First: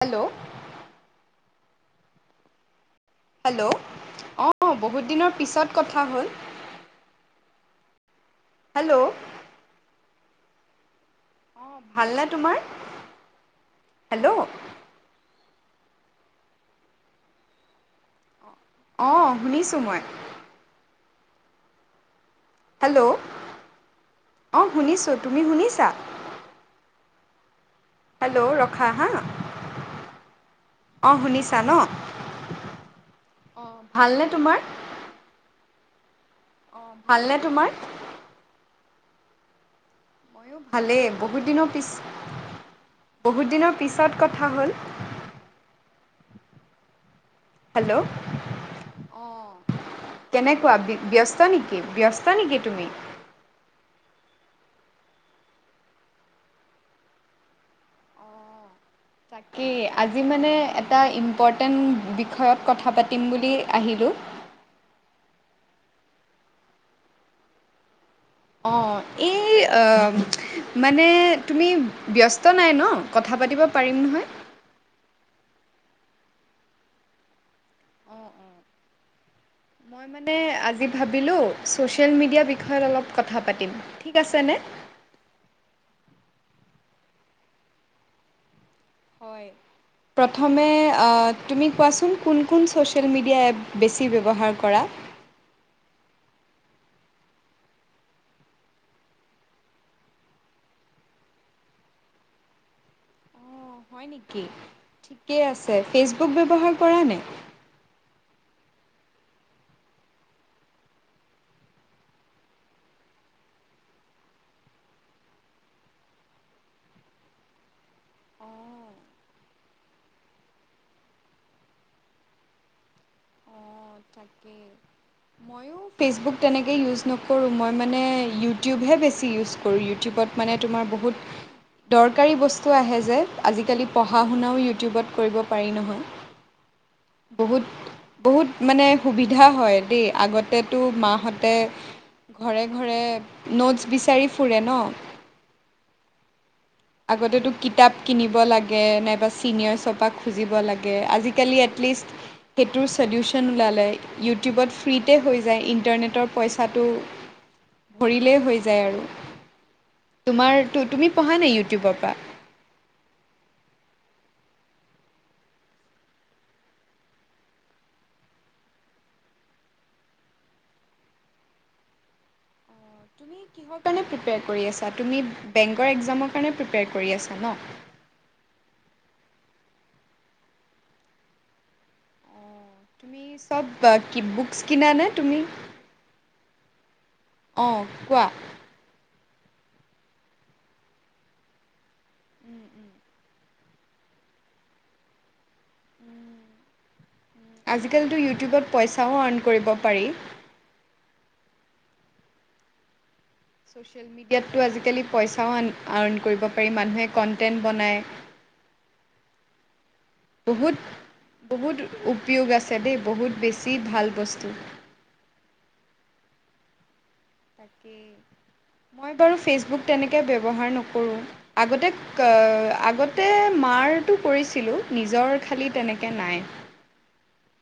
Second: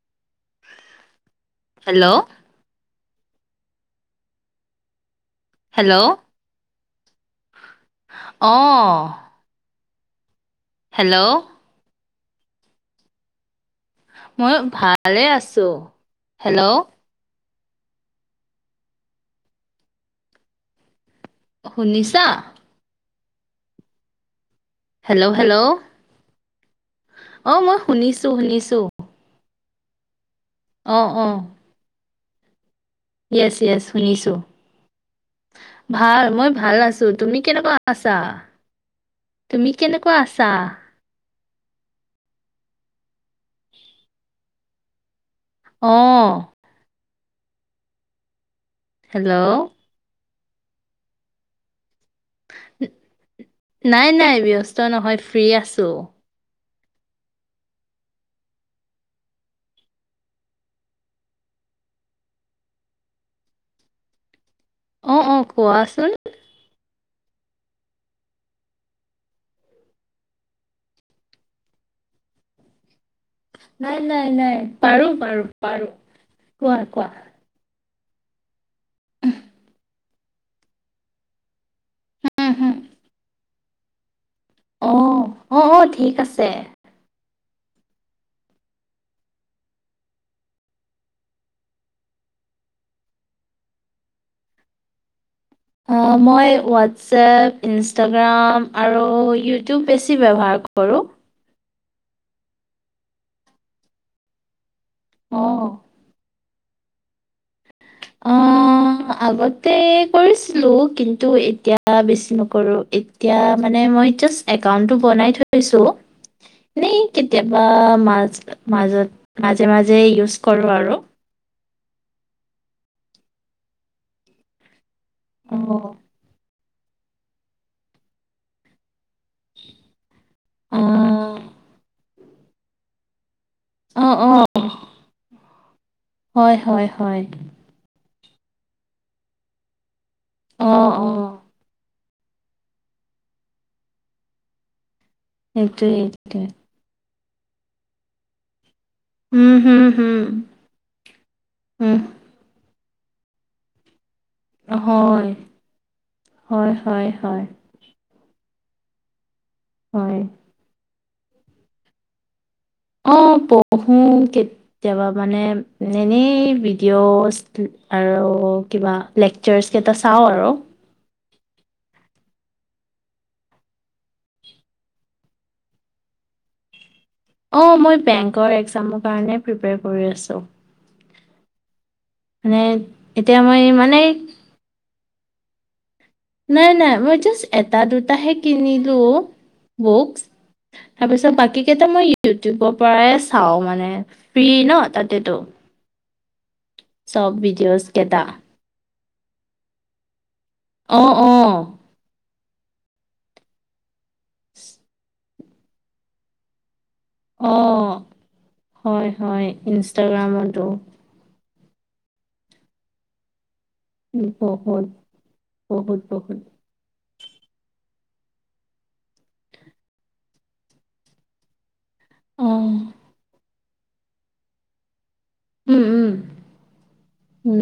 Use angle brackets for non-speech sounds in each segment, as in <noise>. Hello. Hello. Hello. অঁ, বহুত দিনত- পিছত কথা হেল্ল' হ'ল অঁ হেল্ল'। হেল্ল'। অঁ, ভালনে তোমাৰ? হেল্ল' মই ভালে আছো। হেল্ল'? অঁ, শুনিছোঁ মই। শুনিছা? হেল্ল, অঁ শুনিছোঁ হেল্ল' তুমি শুনিছা? অঁ, মই শুনিছোঁ হেল্ল' শুনিছোঁ। ৰখা হা অঁ শুনিছা ন। ইয়েছ ইয়েছ ভালনে শুনিছো। তোমাৰ ভাল মই ভাল অঁ আছো, ভালনে তুমি তোমাৰ কেনেকুৱা আছা? তুমি কেনেকুৱা আছা? ময়ো ভালেই বহুত দিনৰ পিছ, বহুত দিনৰ পিছত কথা হ'ল। অঁ। হেল্ল, হেল্ল' অঁ। কেনেকুৱা ব্যস্ত নেকি? ব্যস্ত নেকি তুমি? নাই নাই ব্যস্ত নহয় ফ্ৰী আছো। তাকে আজি মানে এটা ইম্পৰ্টেণ্ট বিষয়ত কথা পাতিম বুলি আহিলোঁ। অঁ অঁ কোৱাচোন। অঁ এই এ। মানে তুমি ব্যস্ত নাই ন, কথা পাতিব পাৰিম নাই নহয় নাই নাই পাৰো পাৰো পাৰো, কোৱা কোৱা। অঁ অঁ উমহ। মই মানে আজি ভাবিলোঁ ছ'চিয়েল মিডিয়াৰ উহু, উহু। বিষয়ত অলপ কথা পাতিম ঠিক আছেনে? অঁ অঁ অঁ, ঠিক আছে। হয়। প্ৰথমে আ তুমি কোৱাচোন কোন কোন ছ'চিয়েল মিডিয়া এপ বেছি ব্যৱহাৰ কৰা? অঁ, মই হোৱাটছএপ ইনষ্টাগ্ৰাম আৰু ইউটিউব বেছি ব্যৱহাৰ কৰোঁ। অঁ হয় নেকি? ঠিকে অ', আছে ফেচবুক ব্যৱহাৰ কৰা নে? অঁ। অঁ আগতে কৰিছিলো, কিন্তু এতিয়া বেছি নকৰো। এতিয়া মানে মই জাষ্ট একাউণ্টটো বনাই থৈছো। এনেই কেতিয়াবা মাজ অঁ মাজত মাজে মাজে ইউজ কৰোঁ আৰু। অঁ তাকে ময়ো অ', ফেচবুক তেনে ইউজ নকৰোঁ মই মানে ইউটিউবহে বেছি ইউজ কৰোঁ ইউটিউবত। মানে তোমাৰ বহুত অ', দৰকাৰী বস্তু আহে যে। আজিকালি অ', পঢ়া অ, শুনাও ইউটিউবত কৰিব পাৰি নহয়। হয়, হয়, হয়। বহুত বহুত মানে সুবিধা হয় দেই, আগতেতো অ', মাহঁ অ', তে ঘৰে ঘৰে নোটছ বিচাৰি ফুৰে ন। সেইটোৱেই এইটোৱে। আগতেতো কিতাপ কিনিব লাগে নে বা উম, চিনিয়ৰ হুম, চৰপা হুম, খুজিব লাগে আজিকালি উম, এটলিষ্ট সেইটোৰ চলিউচন ওলালে। ইউটিউবত ফ্ৰীতে হয়, হৈ যায়, ইণ্টাৰনেটৰ হয়, পইচাটো হয়, হয়, ভৰিলেই হৈ যায় আৰু, হয়। তোমাৰ তুমি পঢ়া নাই ইউটিউবৰ পৰা। অঁ পঢ়ো কেতিয়াবা মানে এনেই ভিডিঅচ আৰু কিবা লেকচাৰছ কেইটা চাওঁ আৰু। তুমি কিহৰ কাৰণে প্ৰিপেয়াৰ কৰি আছা, তুমি বেংকৰ এক্সামৰ কাৰণে প্ৰিপেয়াৰ কৰি আ অঁ, মই বেংকৰ এক্সামৰ কাৰণে প্ৰিপিয়াৰ কৰি আছোঁ। মানে তুমি এতিয়া মই চব মানে কি বুকচ কিনা নে তুমি? নাই নাই, মই জাষ্ট এটা অঁ কোৱা। দুটাহে কিনিলো বুকছ। তাৰপিছত বাকী কেইটা মই ইউটিউবৰ পৰাই চাও মানে, ফ্ৰী ন তাতেটো। ভিডিঅ'জ আজিকালিতো কেইটা। ইউটিউবত পইচাও আৰ্ণ কৰিব পাৰি। অ অ। ছ'চিয়েল মিডিয়াতটো আজিকালি পইচাও আ আৰ্ণ কৰিব পাৰি, মানুহে কণ্টেণ্ট অ', বনায়। হয় হয় ইঞ্চ বহুত বহুত উপয়োগ আছে দেই বহুত বেছি। ভাল বস্তু। বহুত বহুত বহুত। তাকেই। মই বাৰু ফেচবুক তেনেকে ব্যৱহাৰ নকৰোঁ, আগতে অ আগতে মাৰটো কৰিছিলোঁ, নিজৰ খালী তেনেকৈ নাই। <unintelligible>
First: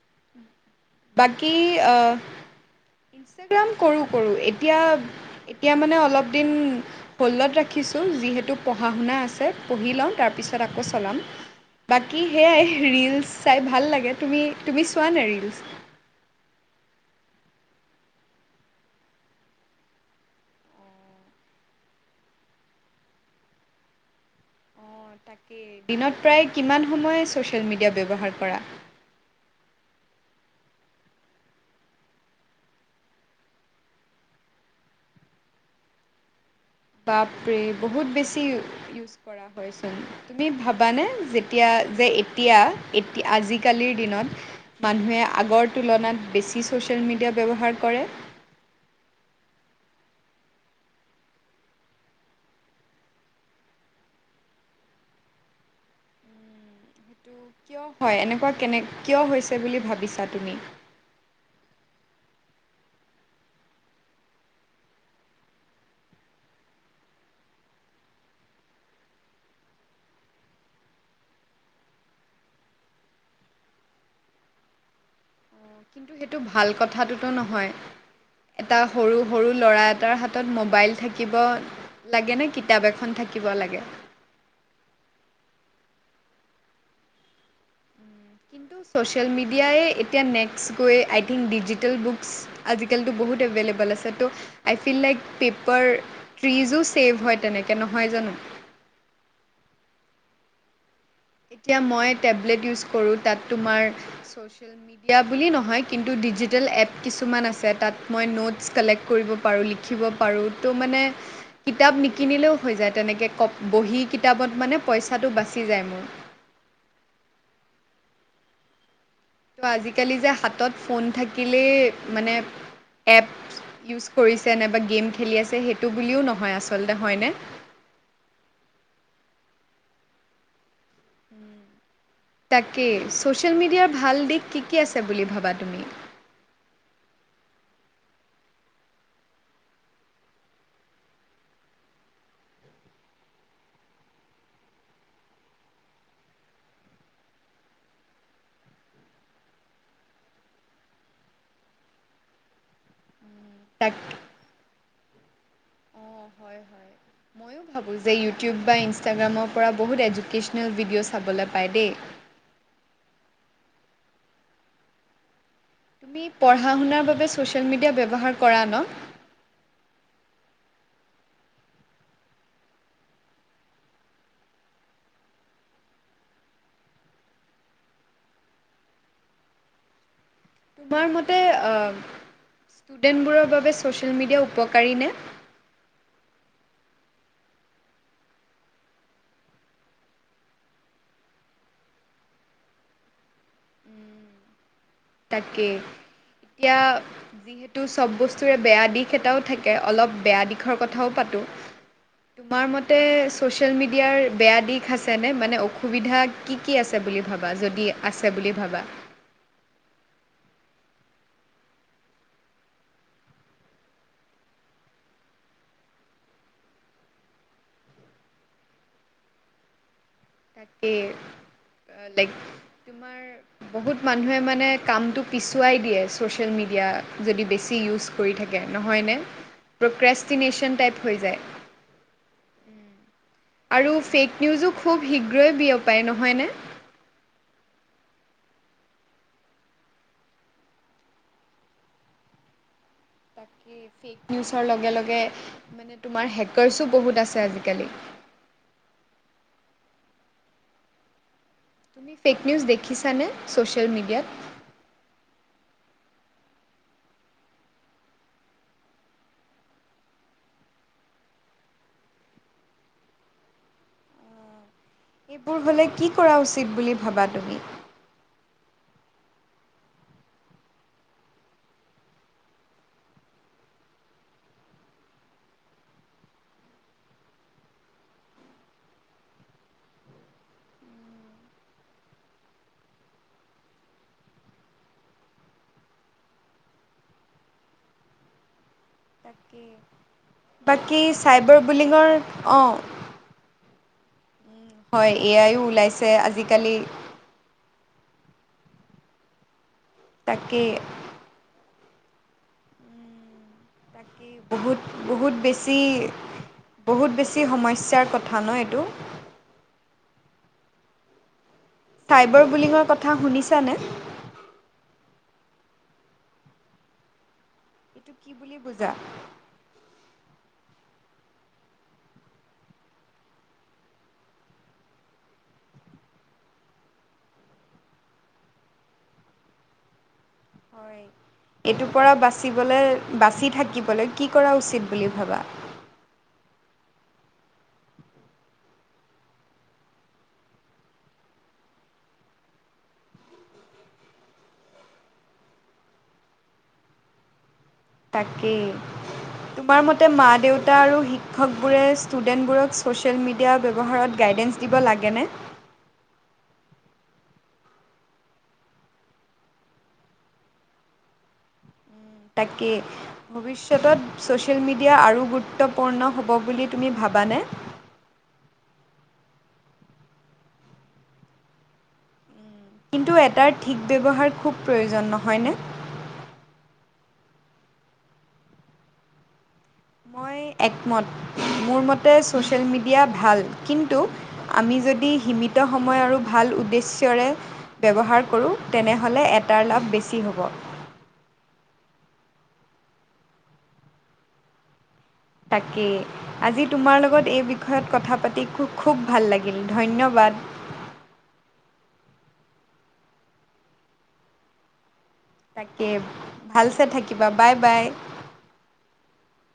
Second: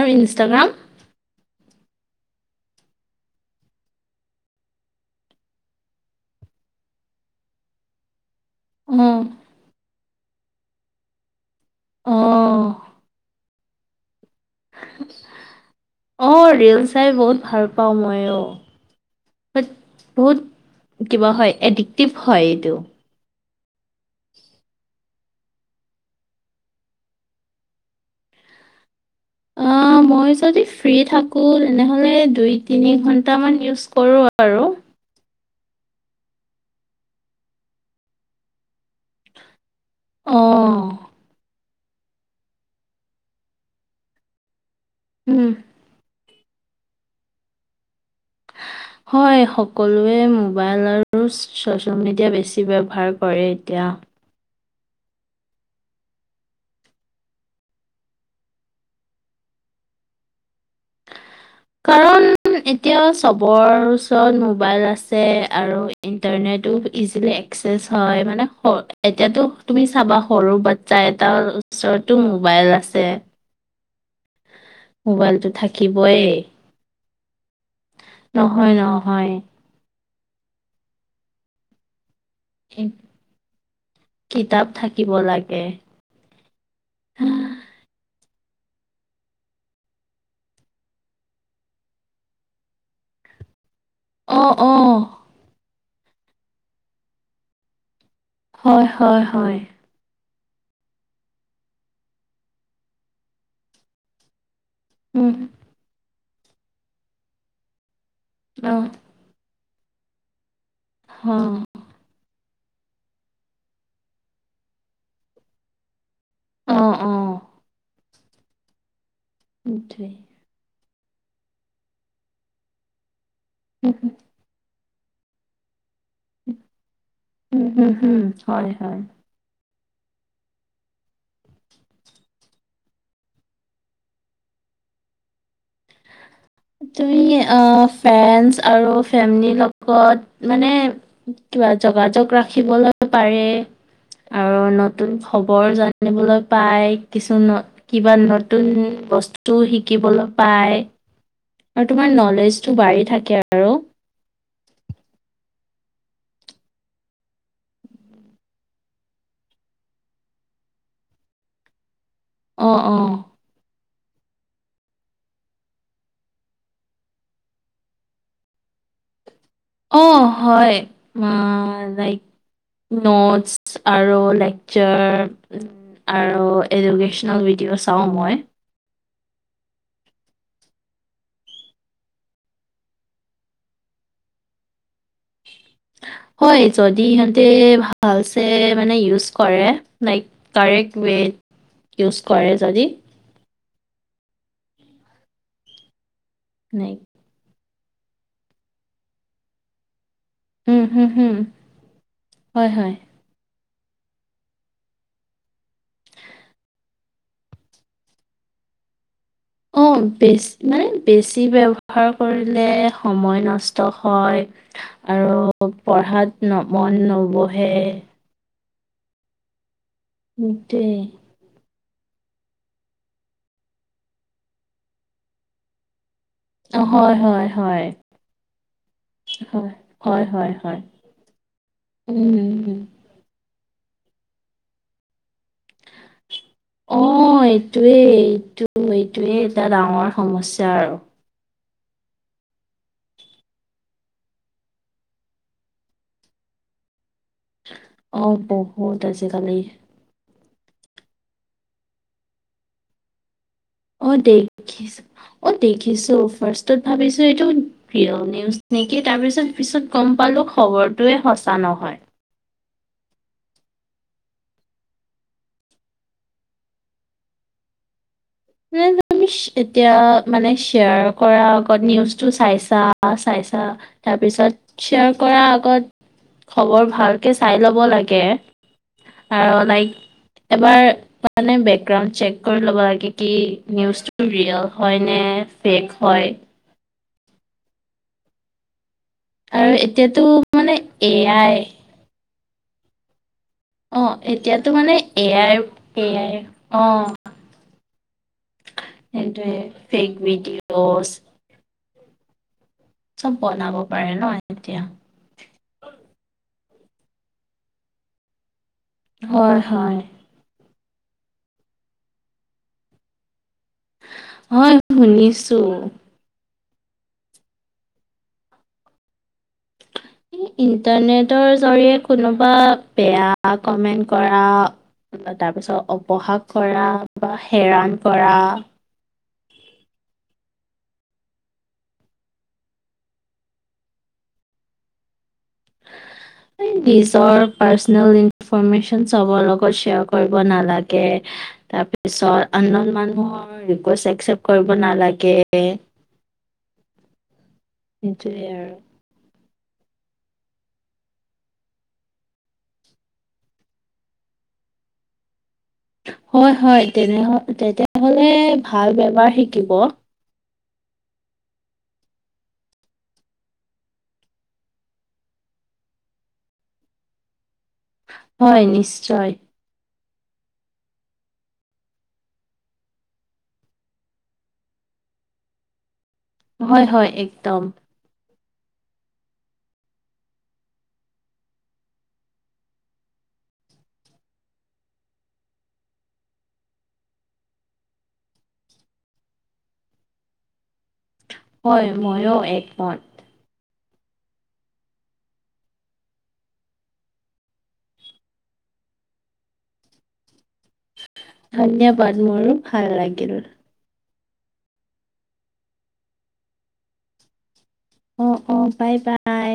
আৰু ইনষ্টাগ্ৰাম? বাকী অ ইনষ্টাগ্ৰাম কৰোঁ কৰো এতিয়া এতিয়া মানে অলপ দিন হ'লদত ৰাখিছোঁ যিহেতু পঢ়া শুনা অ', আছে পঢ়ি লওঁ তাৰপিছত আকৌ চলাম। বাকী সেয়াই অ', ৰীলচ চাই ভাল লাগে তুমি তুমি চোৱা নে ৰিলচ? অ ৰিল চাই বহুত ভাল পাওঁ মই অ। বাট বহুত কিবা হয় এডিক্টিভ হয় এইটো। তাকে, দিনত প্ৰায় কিমান সময় চচিয়েল মিডিয়া ব্যয়ৱহাৰ কৰা? অ', <inaudible> মই যদি ফ্ৰী থাকোঁ তেনেহ'লে দুই তিনি ঘণ্টামান ইউজ কৰোঁ আৰু। বাপৰে বহুত বেছি ইউজ কৰা হয়চোন, তুমি অ', ভাবানে যেতিয়া যে এতিয়া এতিযল আজিকালিৰ দিনত মানুহে উম, আগৰ তুলনাত বেছি ছ'চিয়েল মিডিয়া ব্যৱহাৰ কৰে। হয় সকলোৱে মোবাইল আৰু ছচিয়েল মিডিয়া বেছি ব্যৱহাৰ কৰে এতিয়া। সেইটো কিয় হয় এনেকুৱা কেনে কিয় হৈছে বুলি ভাবিছা তুমি? <inaudible> উম এতিয়া চবৰ ওচৰত মোবাইল আছে আৰু ইণ্টাৰনেটো ইজিলি ক্সেছ হয় মানে স এতিয়াতো তুমি চাবা সৰু বাচ্ছা এটাও ওচৰতো মোবাইল আছে। মোবাইলটো অ কিন্তু থাকিবই সেইটো ভাল কথাটোতো নহয়, নহয় এটা সৰু নহয় সৰু ল'ৰা এটাৰ হাত ত মোবাইল থাকিব লাগে নে এই কিতাপ এখন থাকিব লাগে? কিতাপ থাকিব লাগে। কিন্তু ছ'চিয়েল মিডিয়াই এতিয়া নেক্স গৈ আই থিংক ডিজিটেল বুকচ আজিকালিতো বহুত এভেইলেবল আছে। ত' অ অ আই ফিল লাইক পেপাৰ ট্ৰিজো ছেভ হয় তেনেকে নহয় জানো? হয় হয় হয়। এতিয়া মই টেবলেট ইউজ কৰোঁ তাত তোমাৰ ছ'চিয়েল মিডিয়া উম, বুলি নহয় কিন্তু ডিজিটেল এপ কিছুমান আছে তাত মই অ ন'টছ কালেক্ট কৰিব পাৰো লি লিখিব পাৰোঁ ত' মানে কিতাপ নিকিনিলেও হৈ যায় তেনেকৈ ক বহি কিতাপত মানে পইচাটো বাচি যায় মোৰ। অ অ। ত সেইটোৱে। আজিকালি যে উম, হাতত ফোন থাকিলেই মানে এপ ইউজ হুম, কৰিছ যেনেবা গেম খেলি আছে সেইটো বুলিও নহয় আচলতে হয়নে? উম হুম হুম। হয় হয়। তাকেই ছ'চিয়েল মিডিয়াৰ ভাল দিশ কি কি আছে বুলি ভাবা তুমি। তুমি অ ফ্ৰেণ্ডচ আৰু ফেমিলিৰ লগত মানে। কিবা যোগাযোগ ৰাখিবলৈ পাৰে। আৰু নতুন খবৰ জানিবলৈ পাই কিছু। কিবা নতুন বস্তু শিকিবলৈ পায়। আৰু তোমাৰ নলেজটো বাঢ়ি থাকে আৰু। <inaudible> অ' হয় হয়। ময়ো ভাবোঁ যে ইউটিউব বা ইনষ্টাগ্ৰামৰ পৰা বহুত এডুকেশ্যনেল ভিডিঅ' চাবলৈ পায় দেই। অ অ। তুমি পঢ়া শুনাৰ বাবে ছ'চিয়েল মিডিয়া ব্যৱহাৰ কৰা ন। অ' হয় <unintelligible> নটছ আৰু লেকচাৰ। আৰু এডুকেশ্যনেল ভিডিঅ' চাওঁ মই। তোমাৰ মতে ষ্টুডেণ্টবোৰৰ বাবে ছ'চিয়েল মিডিয়া উপকাৰী নে। হয় যদি সিহঁতে ভালচে মানে ইউজ কৰে লাইক। কাৰেক্ট ৱেত ইউজ কৰে যদি। তাকে এতিয়া লাইক যিহেত তু চব বস্তুৰে বেয়া দিশ এটাও থাকে অলপ বেয়া দিশ। শৰ উম, হুম, কথাও হুম, পাতো তোমাৰ হয়, হয়। মতে ছ'চিয়েল মিডিয়াৰ বেয়া দিশ আছেনে মানে অসুবিধা কি কি আছে বুলি ভাবা যদি। আছে বুলি ভাবা। অ' বেছ মানে বেছি ব্যৱহাৰ কৰিলে সময় নষ্ট হয়। আৰু পঢ়াত মন নবহে। তাকে। সেইটোৱে। লাইক তোমাৰ বহুত মানুহে মানে কামটো পিছুৱাই দিয়ে ছ'চিয়েল অ', হয়, মিডিয়া হয়, যদি বেছি হয়, ইউজ কৰি থাকে নহয়নে। হয়, হয়, হয়, প্ৰক্ৰেষ্টিনেশ্যন হয়। টাইপ হৈ যায়। উম আৰু ফেক নিউজো খুব শীঘ্ৰেই বিয়পায় নহয়নে। অ' এইটোৱেই এইটো এইটোৱেই এটা ডাঙৰ সমস্যা আৰু। তাকে ফেক নিউজৰ লগে লগে মানে তোমাৰ হেকাৰছো বহুত আছে আজিকালি। অ' বহুত আজিকালি। তুমি ফেক নিউজ দেখিছা নে চ'ছ অ' দেখিছো অ' দেখিছো ফাৰ্ষ্টত ভাবিছো এইটো। প্ৰিয় নিউজ নেকি তাৰ পিছত পিছত গম পালো খবৰটোৱে সঁচা নহয়। এইবোৰ হ'লে কি কৰা উচিত বুলি ভাবা তুমি। মানে <inaudible> তুমি এতিয়া মানে শ্বেয়াৰ কৰা আগত নিউজটো চাইছা চাইছা। তাৰপিছত শ্বেয়াৰ কৰাৰ আগত খবৰ ভালকে চাই ল'ব লাগে। আৰু লাইক এবাৰ মানে বেকগ্ৰাউণ্ড চেক কৰি ল'ব লাগে কি নিউজটো ৰিয়েল হয় নে ফেক হয় আৰু এতিয়াতো মানে বাকী এ আই চাইবাৰ বিলিঙৰ অ' অ' এতিয়াতো মানে হয় এ আই আইও এ ওলাইছে আই আজিকালি অ' সেটোৱে ফেক তাকেই ভিডিঅ'জ চব বনাব পাৰে ন তাকেই বহুত এতিয়া বহুত বেছি, বহুত বেছি সমস্যাৰ কথা ন এইটো? হয় হয়। চাইবাৰ বুলিঙৰ কথা শুনিছানে? হয় শুনিছো। কি বুজা? ইণ্টাৰনেটৰ জৰিয়ে কোনোবা বেয়া কমেন্ট কৰা তাৰপিছত অপহাস কৰা বা হেৰাণ কৰা হয়, এইটোৰ পৰা বাচিবলে, বাচি থাকিবলৈ কি কৰা উচিত বুলি ভাবা? <inaudible> নিজৰ পাৰ্চনেল ইনফৰমেচ্যন চবৰ লগত শ্বেয়াৰ কৰিব নালাগে। তাৰপিছত আন নউন মানুহৰ ৰিকুৱেষ্ট একচেপ্ত কৰিব নালাগে। সেইটোৱে তাকেই। আৰু তোমাৰ মতে মা দেউতা আৰু শিক্ষকবোৰে ষ্টুডেণ্টবোৰক ছ'চিয়েল মিডিয়া ব্যৱহাৰত গাইডেন্স দিব লাগেনে? হয় হয় তেনেহল তেতিয়া হলে ভাল ব্যৱহাৰ শিকিব। তাকে। ভৱিষ্যতত ছ'চিয়েল মিডিয়া আৰু গুৰুত্বপূৰ্ণ হ'ব বুলি তুমি ভাবানে? হয় নিশ্চয়। কিন্তু এটাৰ ঠিক ব্যৱহাৰ খুব প্ৰয়োজন নহয়নে? হয় হয় একদম। মই একমত, মোৰ মতে ছ'চিয়েল মিডিয়া ভাল কিন্তু আমি যদি সীমিত সময় আৰু ভাল উদ্দেশ্যৰে ব্যৱহাৰ কৰোঁ তেনেহ'লে এটাৰ লাভ বেছি হ'ব। হয় ময়ো একমত। তাকেই। আজি তোমাৰ লগত এই বিষয়ত কথা পাতি খু খুব ভাল লাগিল ধন্যবাদ। ধন্যবাদ মোৰো ভাল লাগিল। তাকে ভালছে থাকিবা, বাই বাই। অঁ অঁ বাই বাই।